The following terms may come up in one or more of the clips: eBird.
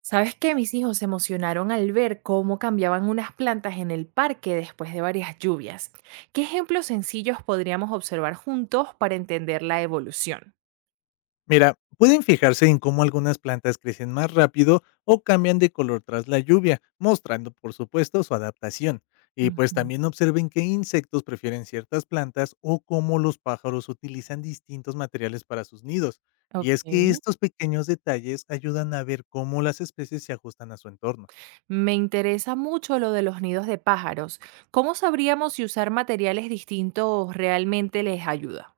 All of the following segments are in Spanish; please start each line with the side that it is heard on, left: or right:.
right: ¿Sabes qué? Mis hijos se emocionaron al ver cómo cambiaban unas plantas en el parque después de varias lluvias. ¿Qué ejemplos sencillos podríamos observar juntos para entender la evolución?
left: Mira, pueden fijarse en cómo algunas plantas crecen más rápido o cambian de color tras la lluvia, mostrando por supuesto su adaptación. Y pues
right: Ujú.
left: también observen qué insectos prefieren ciertas plantas o cómo los pájaros utilizan distintos materiales para sus nidos. Y es que
right: Ok.
left: estos pequeños detalles ayudan a ver cómo las especies se ajustan a su entorno.
right: Me interesa mucho lo de los nidos de pájaros. ¿Cómo sabríamos si usar materiales distintos realmente les ayuda?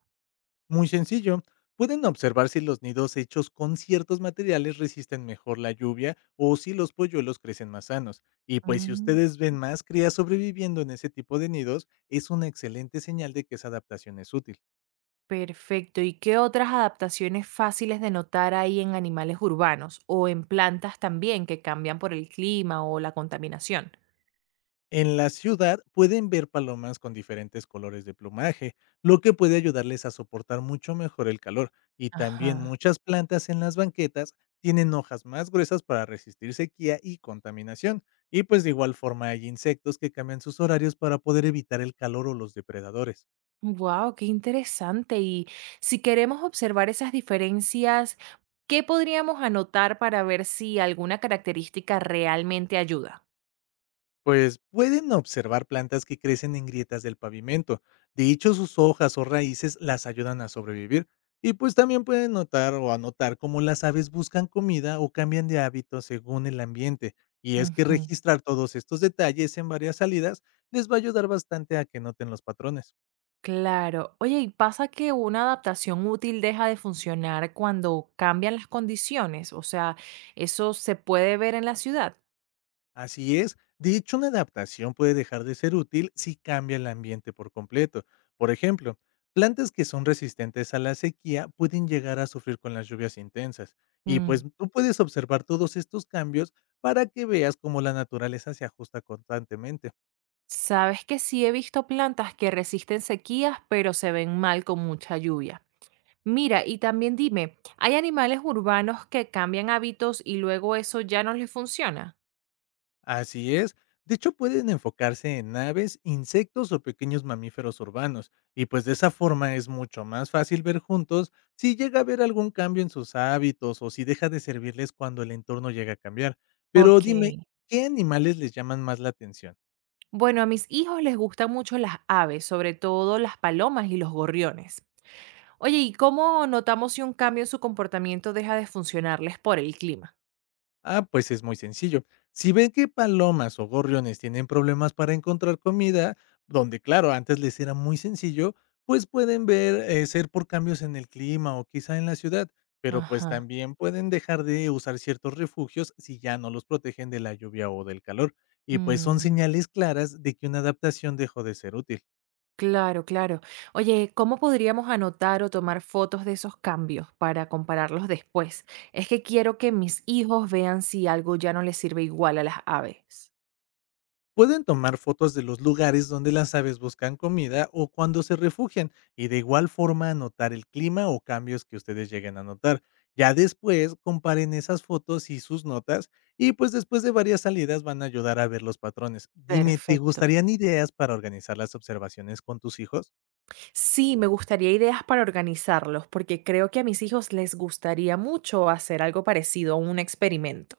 left: Muy sencillo. Pueden observar si los nidos hechos con ciertos materiales resisten mejor la lluvia o si los polluelos crecen más sanos. Y pues si
right: Mm.
left: ustedes ven más crías sobreviviendo en ese tipo de nidos, es una excelente señal de que esa adaptación es útil.
right: Perfecto. ¿Y qué otras adaptaciones fáciles de notar hay en animales urbanos o en plantas también que cambian por el clima o la contaminación?
left: En la ciudad pueden ver palomas con diferentes colores de plumaje, lo que puede ayudarles a soportar mucho mejor el calor. Y también
right: Ajá.
left: muchas plantas en las banquetas tienen hojas más gruesas para resistir sequía y contaminación. Y pues de igual forma hay insectos que cambian sus horarios para poder evitar el calor o los depredadores.
right: Wow, qué interesante. Y si queremos observar esas diferencias, ¿qué podríamos anotar para ver si alguna característica realmente ayuda?
left: Pues pueden observar plantas que crecen en grietas del pavimento. De hecho, sus hojas o raíces las ayudan a sobrevivir. Y pues también pueden notar o anotar cómo las aves buscan comida o cambian de hábito según el ambiente. Y es que
right: Ujú.
left: registrar todos estos detalles en varias salidas les va a ayudar bastante a que noten los patrones.
right: Claro. Oye, ¿y pasa que una adaptación útil deja de funcionar cuando cambian las condiciones? O sea, ¿eso se puede ver en la ciudad?
left: Así es. De hecho, una adaptación puede dejar de ser útil si cambia el ambiente por completo. Por ejemplo, plantas que son resistentes a la sequía pueden llegar a sufrir con las lluvias intensas. Y pues
right: Mm.
left: tú puedes observar todos estos cambios para que veas cómo la naturaleza se ajusta constantemente.
right: Sabes que sí he visto plantas que resisten sequías, pero se ven mal con mucha lluvia. Mira, y también dime, ¿hay animales urbanos que cambian hábitos y luego eso ya no les funciona?
left: Así es. De hecho, pueden enfocarse en aves, insectos o pequeños mamíferos urbanos, y pues de esa forma es mucho más fácil ver juntos si llega a haber algún cambio en sus hábitos o si deja de servirles cuando el entorno llega a cambiar. Pero
right: Ok.
left: dime, ¿qué animales les llaman más la atención?
right: Bueno, a mis hijos les gustan mucho las aves, sobre todo las palomas y los gorriones. Oye, ¿y cómo notamos si un cambio en su comportamiento deja de funcionarles por el clima?
left: Ah, pues es muy sencillo. Si ven que palomas o gorriones tienen problemas para encontrar comida, donde claro, antes les era muy sencillo, pues pueden ver ser por cambios en el clima o quizá en la ciudad, pero pues
right: Ajá.
left: también pueden dejar de usar ciertos refugios si ya no los protegen de la lluvia o del calor. Y pues son
right: Mm.
left: señales claras de que una adaptación dejó de ser útil.
right: Claro, claro. Oye, ¿cómo podríamos anotar o tomar fotos de esos cambios para compararlos después? Es que quiero que mis hijos vean si algo ya no les sirve igual a las aves.
left: Pueden tomar fotos de los lugares donde las aves buscan comida o cuando se refugian, y de igual forma anotar el clima o cambios que ustedes lleguen a notar. Ya después comparen esas fotos y sus notas, y pues después de varias salidas van a ayudar a ver los patrones. Dime, ¿te
right: Perfecto.
left: gustarían ideas para organizar las observaciones con tus hijos?
right: Sí, me gustaría ideas para organizarlos, porque creo que a mis hijos les gustaría mucho hacer algo parecido a un experimento.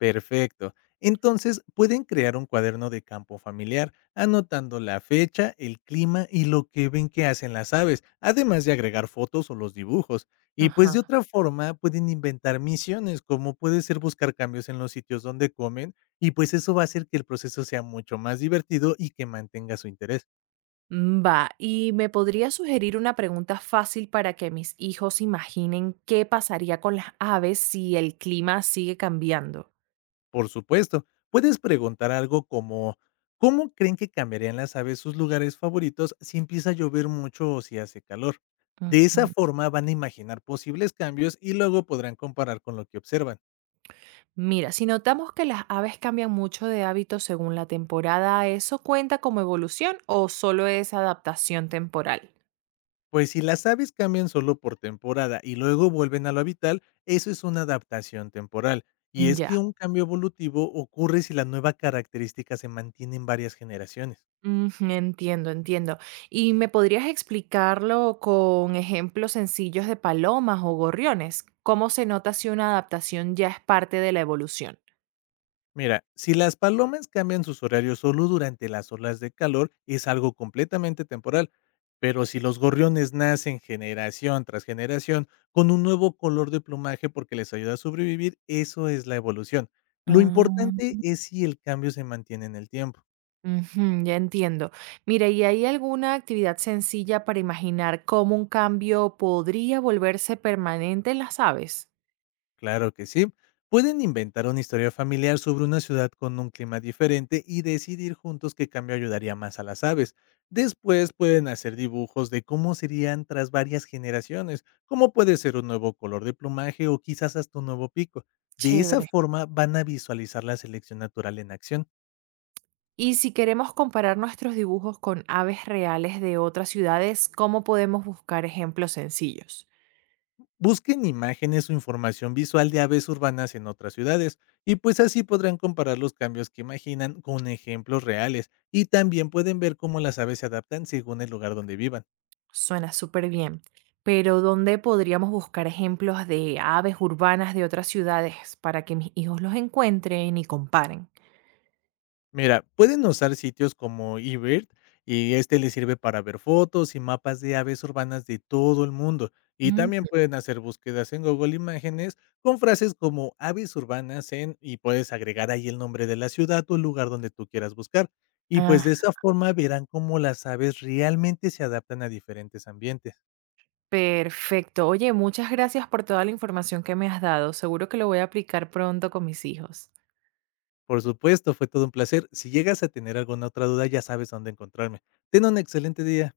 left: Perfecto. Entonces, pueden crear un cuaderno de campo familiar, anotando la fecha, el clima y lo que ven que hacen las aves, además de agregar fotos o los dibujos. Y pues
right: Ajá.
left: de otra forma, pueden inventar misiones, como puede ser buscar cambios en los sitios donde comen, y pues eso va a hacer que el proceso sea mucho más divertido y que mantenga su interés.
right: Mm, va, ¿y me podría sugerir una pregunta fácil para que mis hijos imaginen qué pasaría con las aves si el clima sigue cambiando?
left: Por supuesto, puedes preguntar algo como: ¿cómo creen que cambiarían las aves sus lugares favoritos si empieza a llover mucho o si hace calor? De esa
right: Ujú.
left: forma van a imaginar posibles cambios y luego podrán comparar con lo que observan.
right: Mira, si notamos que las aves cambian mucho de hábito según la temporada, ¿eso cuenta como evolución o solo es adaptación temporal?
left: Pues si las aves cambian solo por temporada y luego vuelven a lo habitual, eso es una adaptación temporal. Y es que
right: Ya.
left: un cambio evolutivo ocurre si la nueva característica se mantiene en varias generaciones.
right: Ujú, entiendo, entiendo. ¿Y me podrías explicarlo con ejemplos sencillos de palomas o gorriones? ¿Cómo se nota si una adaptación ya es parte de la evolución?
left: Mira, si las palomas cambian sus horarios solo durante las olas de calor, es algo completamente temporal. Pero si los gorriones nacen generación tras generación con un nuevo color de plumaje porque les ayuda a sobrevivir, eso es la evolución. Lo importante
right: Ah,
left: es si el cambio se mantiene en el tiempo.
right: ujú, ya entiendo. Mira, ¿y hay alguna actividad sencilla para imaginar cómo un cambio podría volverse permanente en las aves?
left: Claro que sí. Pueden inventar una historia familiar sobre una ciudad con un clima diferente y decidir juntos qué cambio ayudaría más a las aves. Después pueden hacer dibujos de cómo serían tras varias generaciones, cómo puede ser un nuevo color de plumaje o quizás hasta un nuevo pico. De esa
right: Chévere.
left: forma van a visualizar la selección natural en acción.
right: Y si queremos comparar nuestros dibujos con aves reales de otras ciudades, ¿cómo podemos buscar ejemplos sencillos?
left: Busquen imágenes o información visual de aves urbanas en otras ciudades, y pues así podrán comparar los cambios que imaginan con ejemplos reales, y también pueden ver cómo las aves se adaptan según el lugar donde vivan.
right: Suena súper bien, pero ¿dónde podríamos buscar ejemplos de aves urbanas de otras ciudades para que mis hijos los encuentren y comparen?
left: Mira, pueden usar sitios como eBird, y este les sirve para ver fotos y mapas de aves urbanas de todo el mundo. Y
right: Mm,
left: también pueden hacer búsquedas en Google Imágenes con frases como "aves urbanas en" y puedes agregar ahí el nombre de la ciudad o el lugar donde tú quieras buscar. Y pues
right: ah,
left: de esa forma verán cómo las aves realmente se adaptan a diferentes ambientes.
right: perfecto. Oye, muchas gracias por toda la información que me has dado. Seguro que lo voy a aplicar pronto con mis hijos.
left: Por supuesto, fue todo un placer. Si llegas a tener alguna otra duda, ya sabes dónde encontrarme. Ten un excelente día.